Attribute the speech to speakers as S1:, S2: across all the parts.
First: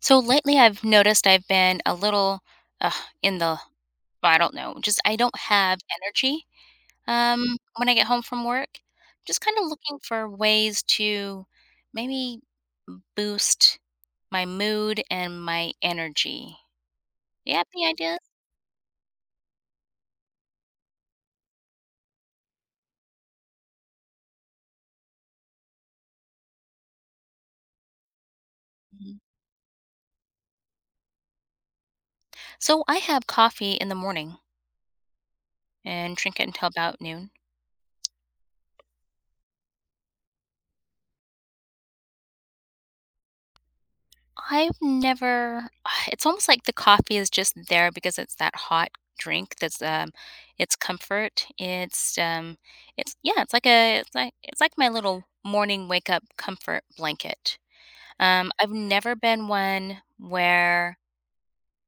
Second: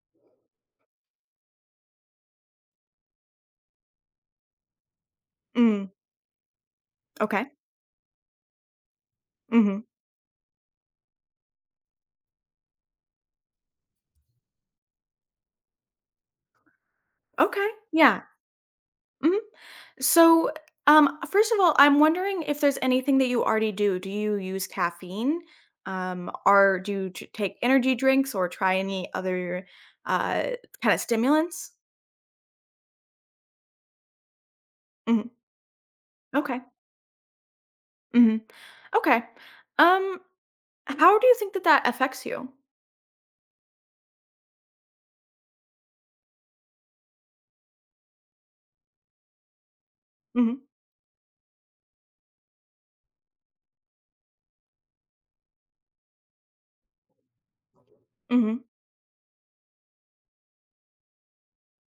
S1: So lately, I've noticed I've been a little uh, in the I don't know, just I don't have
S2: Mm,
S1: energy
S2: okay.
S1: when I get home from work. Just kind of
S2: Mhm.
S1: looking for ways to maybe boost my mood and my energy. Do you have
S2: Okay,
S1: any ideas?
S2: yeah. Mhm. So, first of all, I'm wondering if there's anything that you already do. Do you use caffeine? Or do you t take energy drinks or try any
S1: Mhm.
S2: other, uh, kinda stimulants?
S1: So I have coffee in the morning
S2: Mhm.
S1: and drink it
S2: Okay.
S1: until about noon.
S2: Mhm. Okay. Um, how do you think that affects you?
S1: I've never It's almost like the coffee is just there because it's that hot drink
S2: Mhm.
S1: it's comfort. It's yeah, it's like a it's like my little morning wake up comfort blanket.
S2: Mhm.
S1: I've never been one where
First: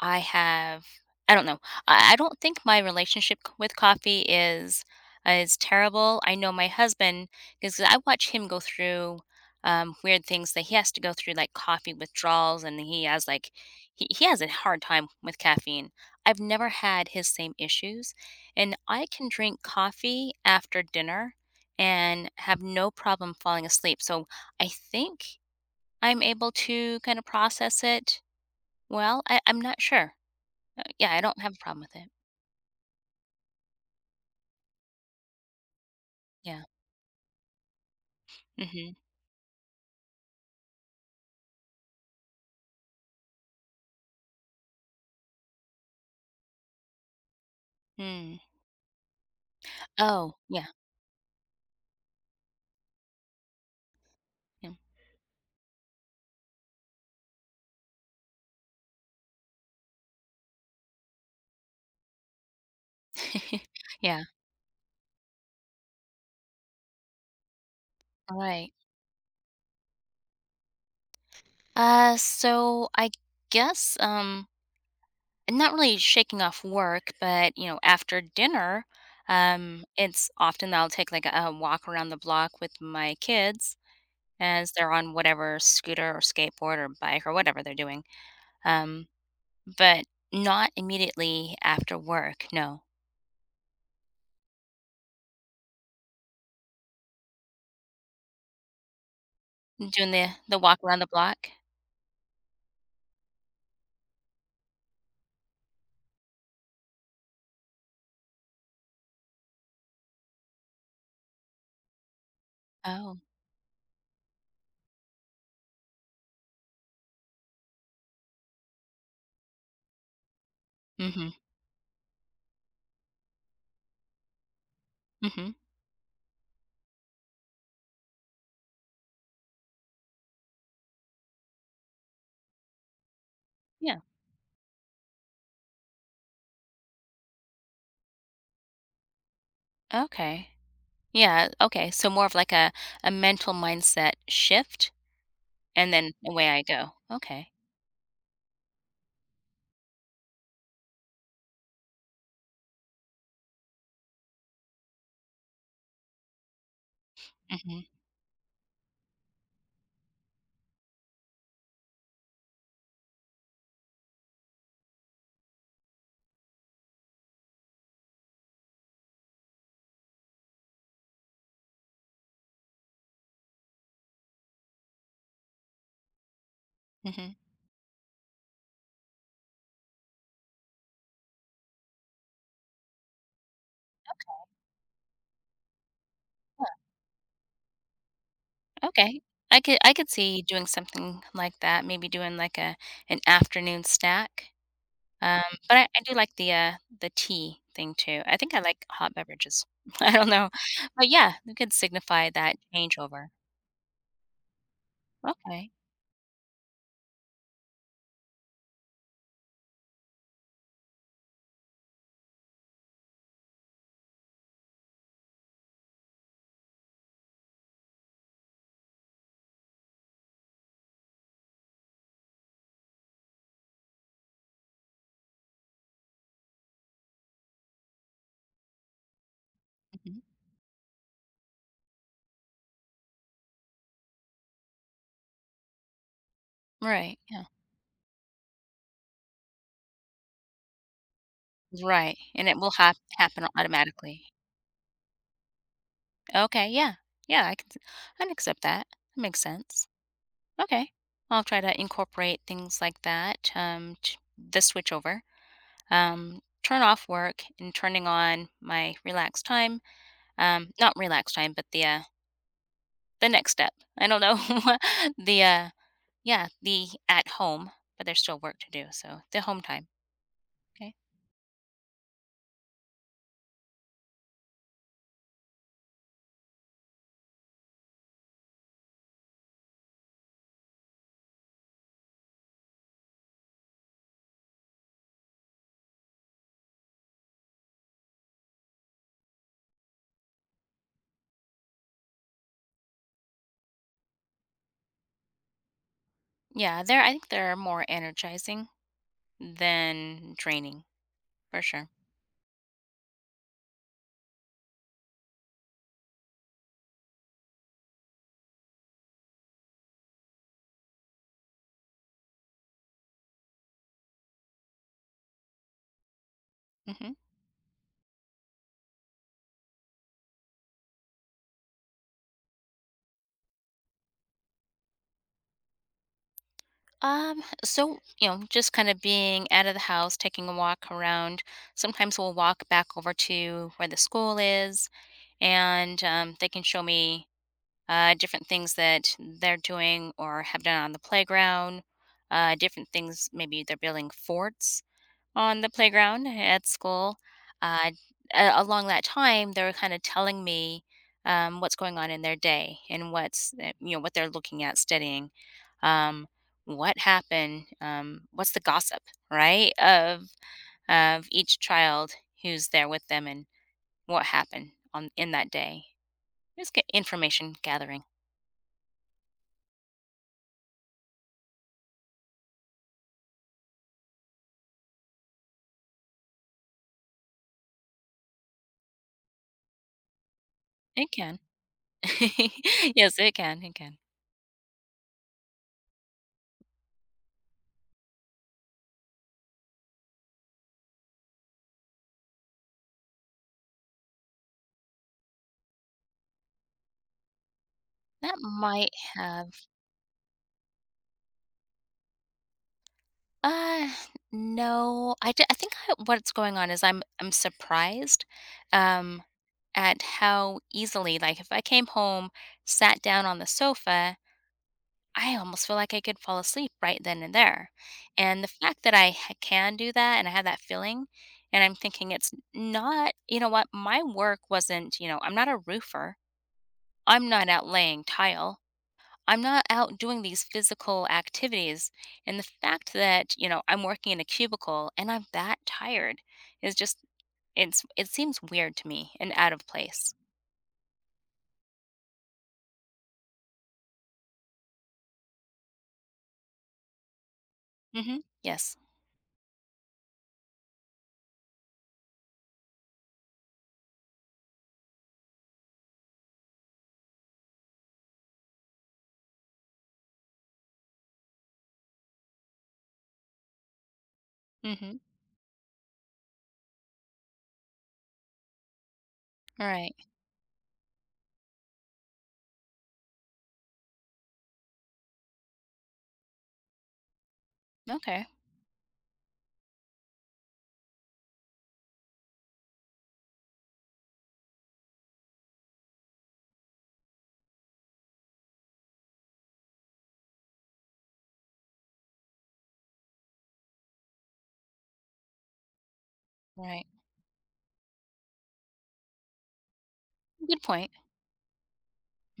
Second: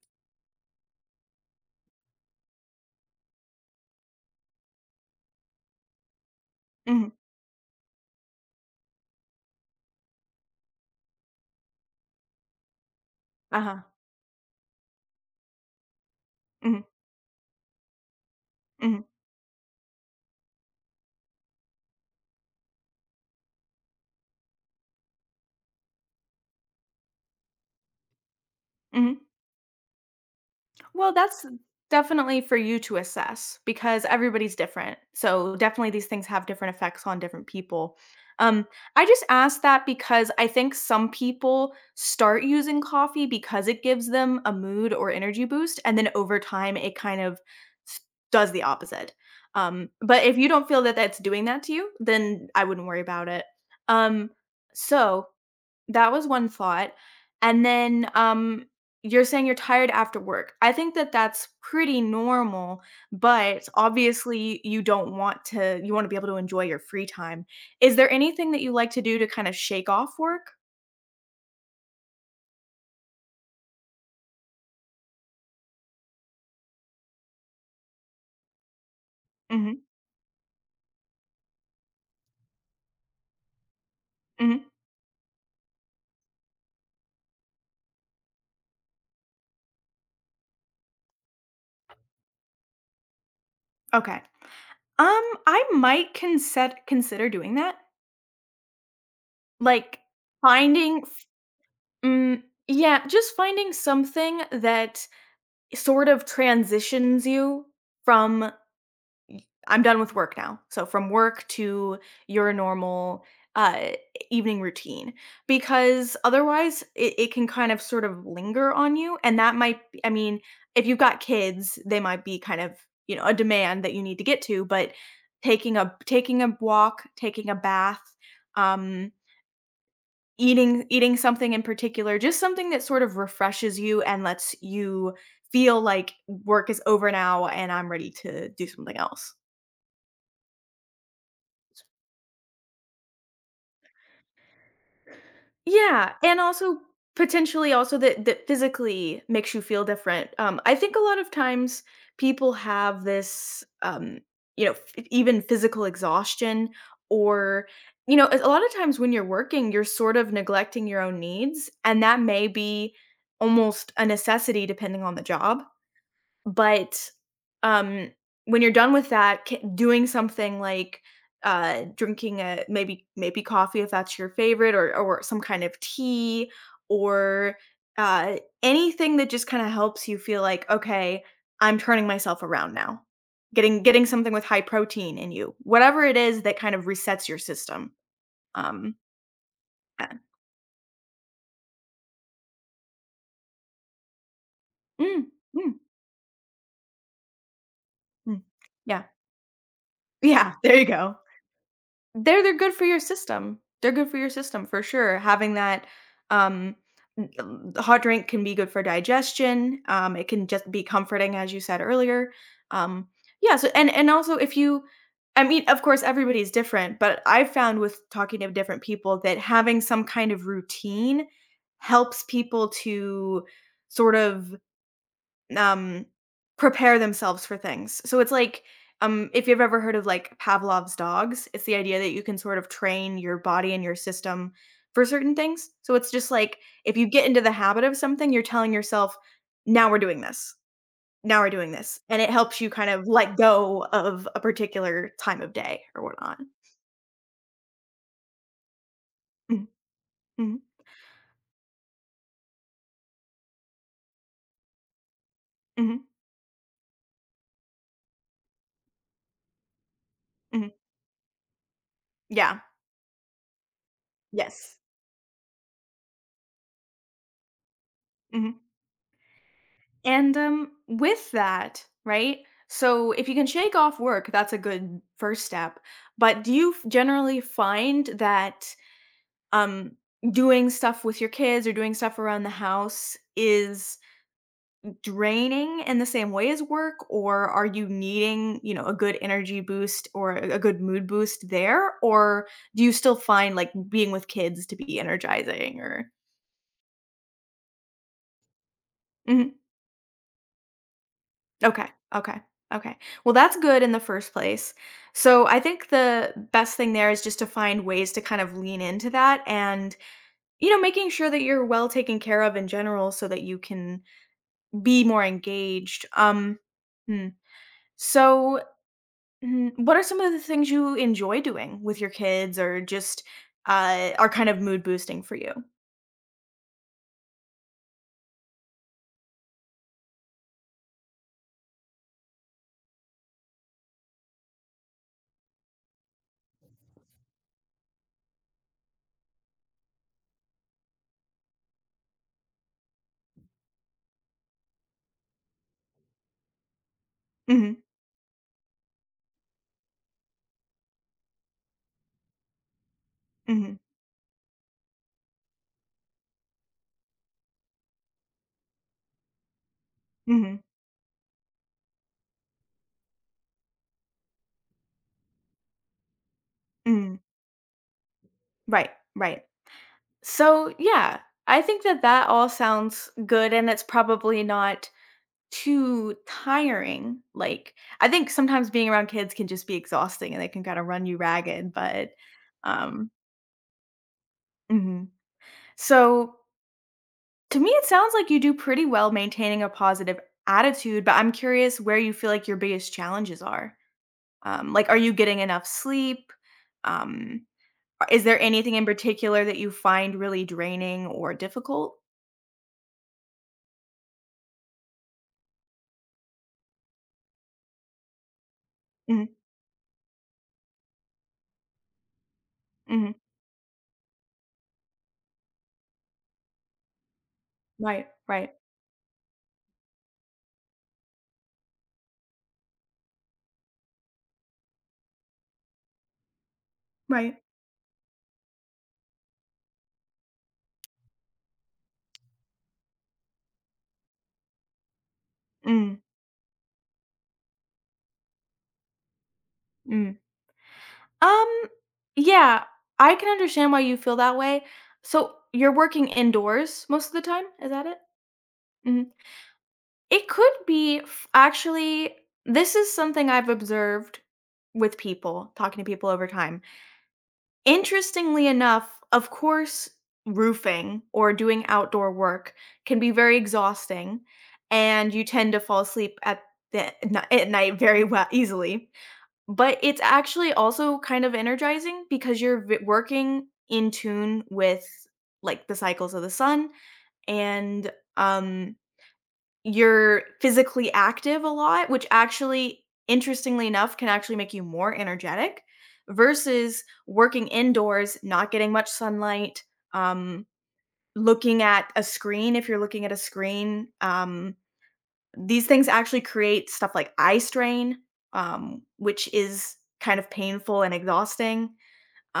S1: I have I don't know. I don't think my relationship c with coffee is is terrible. I know my
S2: Mhm.
S1: husband because I watch him go through, weird things that he has to go through, like, coffee withdrawals, and like,
S2: Uh-huh.
S1: he has a hard time with caffeine. I've never
S2: Mhm.
S1: had his same issues, and
S2: Mhm.
S1: I can drink coffee after dinner and have no problem falling asleep, so I think I'm able to kinda process it well.
S2: Mhm.
S1: I'm not sure. Yeah,
S2: Well,
S1: I don't
S2: that's
S1: have a problem with it.
S2: definitely for you to assess because everybody's different. So definitely these things have
S1: Yeah.
S2: different effects on different people. Um,
S1: Mhm.
S2: I just asked that because I think some people start using coffee because it gives them a mood or energy boost, and then over time it kind of s-
S1: Mm.
S2: does the opposite. But
S1: Oh,
S2: if you
S1: yeah,
S2: don't feel that that's doing that to you, then I wouldn't worry about it. Um,
S1: yeah.
S2: so that was one thought, and then, you're saying you're tired after work. I think that that's pretty normal, but
S1: Yeah,
S2: obviously you don't want to you wanna be able to enjoy your free time. Is there anything that you
S1: alright.
S2: like to do to kind of shake off work?
S1: So I guess, not really shaking off work, but, after dinner,
S2: Mhm,
S1: it's often that I'll take, like, a walk around the block with my kids
S2: mhm,
S1: as they're on whatever scooter or skateboard or bike or whatever they're doing, um, but not immediately after work, no.
S2: okay. I might consider doing that, like,
S1: Doing the walk around
S2: finding
S1: the
S2: f
S1: block?
S2: mm, yeah, just finding something that sort of transitions you from I'm done with work now. So from work to your
S1: Oh.
S2: normal uh evening routine because otherwise it can kind of sort of linger on you, and that might be, I mean, if you've got
S1: Mhm,
S2: kids they might be kind of, you know, a demand that you need to get to. But
S1: mhm.
S2: taking a walk, taking a bath, um, eating something in particular, just something that sort of refreshes
S1: Yeah.
S2: you and lets you feel like work is over now and I'm ready to do something else.
S1: Okay. Yeah, okay, so more of like a mental mindset shift, and
S2: Yeah,
S1: then
S2: and
S1: away I
S2: also
S1: go. Okay.
S2: potentially also that that physically makes you feel different. I think a lot of times people have this, you know, even physical exhaustion, or
S1: Mhm,
S2: you know, a lot of times when you're working, you're sort of neglecting your own needs, and that may be almost a necessity depending on the job. But, um, when you're done with that, c doing something like, drinking a maybe coffee if that's your favorite, or some kind of tea
S1: mhm.
S2: or, uh, anything that just kinda helps you feel like, "Okay, I'm turning myself around now." Getting something with high protein in you. Whatever it is that kind of resets your system.
S1: Yeah,
S2: Um,
S1: okay. I could
S2: yeah.
S1: see doing something like that, maybe doing like a an afternoon snack,
S2: Mm,
S1: um,
S2: mm,
S1: but I do like the tea thing too. I
S2: mm.
S1: think I like
S2: Yeah.
S1: hot beverages. I don't know,
S2: Yeah, there you
S1: but
S2: go.
S1: yeah, it could signify that
S2: They're good for your
S1: changeover.
S2: system. They're good for your system for sure. Having
S1: Okay.
S2: that, um, hot drink can be good for digestion. It can just be comforting, as you said earlier. Um, yeah. So and also if you, I mean, of course everybody's different, but I've found with talking to different people that having some kind of routine helps people to sort of um, prepare themselves for things. So it's like, if you've ever heard of
S1: Mhm.
S2: like Pavlov's dogs, it's the idea that you can sort of train your body and your system for certain things. So it's just like if you
S1: Right,
S2: get into
S1: yeah.
S2: the habit of something, you're telling yourself, now we're doing this. Now we're doing this.
S1: Right,
S2: And it
S1: and it
S2: helps
S1: will
S2: you kind
S1: hap
S2: of let
S1: happen
S2: go
S1: automatically.
S2: of a particular time of day or whatnot.
S1: Okay, yeah. Yeah, I can accept that. That makes
S2: Mhm,
S1: sense.
S2: mhm,
S1: Okay. I'll try to incorporate things like that, the switch over.
S2: mhm,
S1: Turn off work and turning on my relaxed time.
S2: mhm.
S1: Not relaxed time, but the uh,
S2: Yeah.
S1: the next step. I don't know
S2: Yes.
S1: the yeah, the at home, but there's still work
S2: Mhm.
S1: to do. So the home time.
S2: And
S1: Okay.
S2: with that, right? So if you can shake off work, that's a good first step. But do you generally find that um, doing stuff with your kids or doing stuff around the house is draining in the same way as work, or are you needing, you know, a good energy boost or a good mood boost there, or do you still find like being with kids to be energizing? Or
S1: Yeah, they're I think they're more energizing
S2: Mhm.
S1: than draining for
S2: Okay.
S1: sure.
S2: Okay. Okay. Well, that's good in the first place. So I think the best thing there is just to find ways to kind of lean into that and, you know, making sure that you're well taken care of in general so that you can be more engaged.
S1: hmm
S2: Hmm. So, mm, what are some of the things you enjoy doing with your kids or just are kind of mood boosting for you?
S1: so, just kind of being out of the house, taking a walk around. Sometimes we'll walk back over to where the school is, and they can show me different things that they're doing or have done on the playground. Different things, maybe they're building forts on the playground at school.
S2: Mhm,
S1: Uh, along that time, they're kind of telling me what's going on in their day and
S2: mhm,
S1: what they're looking at studying um, what happened, what's the gossip, right, of
S2: mhm,
S1: of each child who's there with them and what happened on in that day. Just get
S2: mhm.
S1: information gathering.
S2: Right, right. So, yeah, I think that that all sounds good, and it's probably not too tiring. Like, I think sometimes being around kids can just be exhausting and they can kinda run
S1: It
S2: you
S1: can.
S2: ragged, but, um
S1: Yes, it can. It can.
S2: Mhm. So, to me, it sounds like you do pretty well maintaining a positive attitude, but I'm curious where you feel like your biggest challenges are. Like, are you getting enough sleep? Um, a Is
S1: That
S2: there anything in
S1: might
S2: particular
S1: have.
S2: that you find really draining or difficult?
S1: Uh, no, I think what's going on is I'm surprised, um,
S2: Mhm,
S1: at how easily like if I came home, sat
S2: mhm.
S1: down on the sofa, I almost feel like I could fall asleep right then and there.
S2: Right,
S1: And the
S2: right,
S1: fact that I can do that and I have that feeling, and I'm thinking it's not, you know what, my work wasn't, I'm not a roofer, I'm
S2: right.
S1: not out laying tile. I'm not out doing these physical activities. And the fact that, I'm working in a cubicle and I'm that
S2: Mm,
S1: tired is just, it seems weird to me and out of place.
S2: mm. Um, yeah, I can understand why you feel that way. So you're working indoors most of the time, is that it?
S1: Mm hmm. Yes.
S2: Mhm. It could be actually, this is something I've observed with people, talking to people over time. Interestingly enough, of course, roofing or doing outdoor work can be very exhausting,
S1: Mm hmm.
S2: and you tend to fall asleep at the, at night very well easily.
S1: All
S2: But
S1: right.
S2: it's actually also kind of energizing because you're v working in tune with, like, the cycles of the sun and,
S1: Okay.
S2: um, you're physically active a lot, which actually, interestingly enough, can actually make you more energetic versus working indoors, not getting much sunlight, um, looking at a screen if you're looking at a screen, these things actually create
S1: Right.
S2: stuff like eye strain, which is kind of
S1: Good
S2: painful
S1: point.
S2: and exhausting,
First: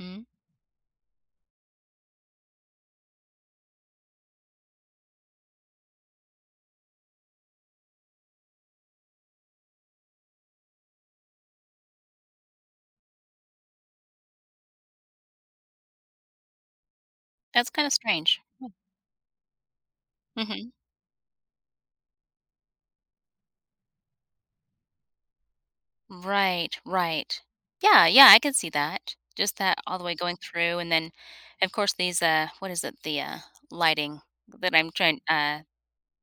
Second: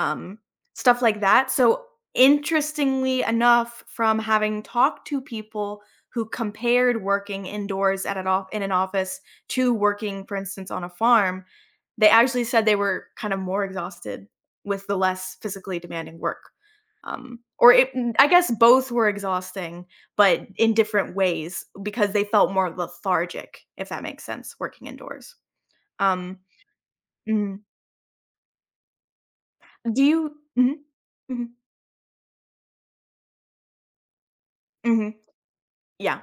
S1: Mm-hmm.
S2: stuff like that. So, interestingly enough, from having talked to people who compared working indoors at an in an office to working, for instance, on a farm, they actually said they were kind of more exhausted with the less physically demanding work.
S1: That's
S2: Or
S1: kinda
S2: it, I
S1: strange.
S2: guess
S1: Mm,
S2: both were exhausting, but
S1: mhm.
S2: in different ways because they felt more lethargic, if that makes sense, working indoors. Um,
S1: Right, right.
S2: mhm.
S1: Yeah, yeah, I could see that. Just that all
S2: Do
S1: the way going
S2: you?
S1: through,
S2: Mhm,
S1: and then,
S2: mhm,
S1: of course, these, what is it? The lighting that I'm
S2: mhm,
S1: trying
S2: yeah.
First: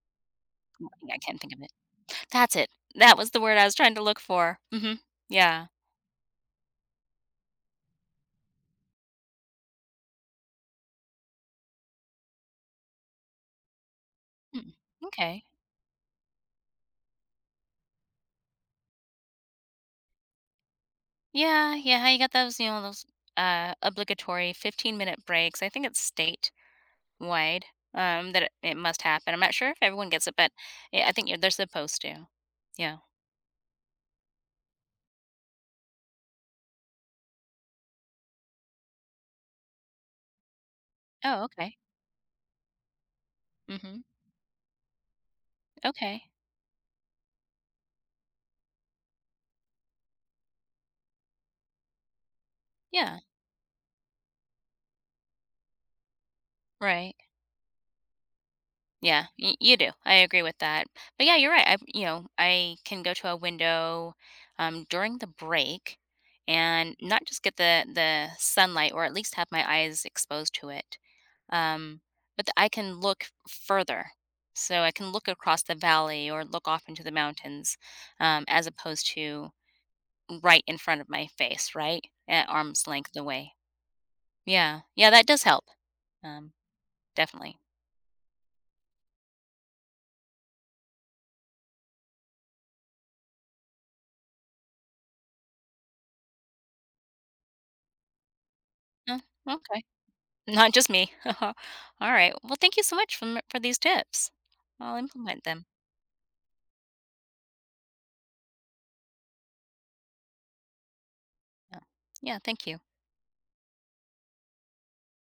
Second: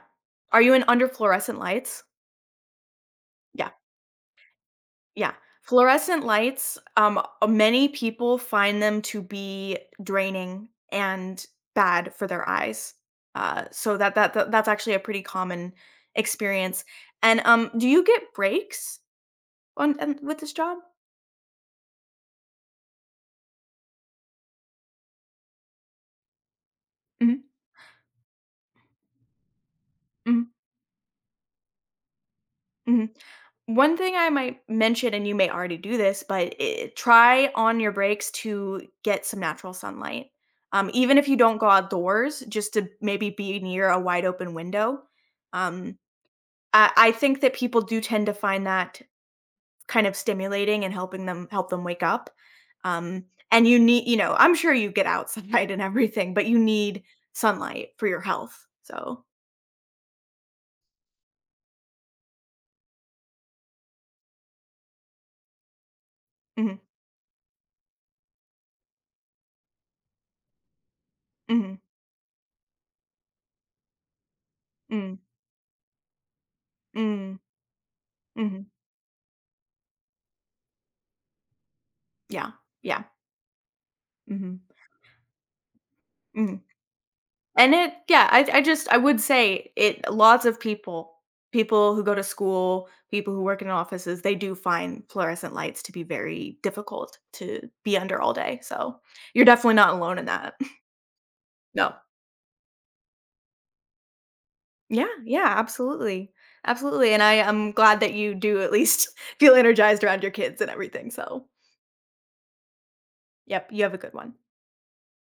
S2: Are you in under
S1: I can't think
S2: fluorescent
S1: of it.
S2: lights?
S1: That's it. That was the word I
S2: Yeah,
S1: was trying to look for. Mhm.
S2: yeah.
S1: Yeah.
S2: Fluorescent lights. Many people find them to be draining and bad for their eyes. So that's
S1: Mm.
S2: actually a pretty
S1: Okay.
S2: common experience. And do you get breaks? On and with this job?
S1: Yeah, yeah, how you got those, those, obligatory 15-minute breaks. I think it's
S2: Mhm,
S1: statewide, that it must happen. I'm not sure if everyone gets it,
S2: mhm,
S1: but, I think you're they're supposed to. Yeah.
S2: mhm. One thing I might mention, and you may already do this, but I try on your breaks to get some natural sunlight. Even if you
S1: Oh,
S2: don't go
S1: okay.
S2: outdoors, just to maybe be near a
S1: Mhm.
S2: wide open window. Um,
S1: Okay.
S2: I think that people do tend to find that kind of stimulating and help them wake up.
S1: Yeah.
S2: Um, and you need you know, I'm sure you get outside and everything, but you need
S1: Right.
S2: sunlight for your health, so
S1: Yeah, y you do. I agree with that. But yeah, you're right. I can go to a window, during the break
S2: Mhm,
S1: and not just get the sunlight or at least have my eyes exposed to it.
S2: mhm,
S1: Um, but th I can look further. So I can
S2: mm,
S1: look across the valley or look off into the
S2: mm.
S1: mountains, as
S2: Mhm.
S1: opposed to right in front of my face, right? At
S2: Yeah.
S1: arm's
S2: Yeah.
S1: length away.
S2: Mhm.
S1: Yeah. Yeah, that does help. Um
S2: Mhm.
S1: Definitely.
S2: And it yeah, I just I would say it lots of people who go to school, people who work in offices, they do find fluorescent lights to be very difficult to be under all day. So,
S1: Oh,
S2: you're definitely
S1: okay.
S2: not alone in that.
S1: Not just me.
S2: No.
S1: Alright. Well, thank you so much for these tips. I'll
S2: Yeah,
S1: implement
S2: yeah,
S1: them.
S2: absolutely. Absolutely, and I am glad that you do at least feel energized around your kids and everything, so,
S1: Yeah. Yeah, thank you.
S2: yep, you have a good one.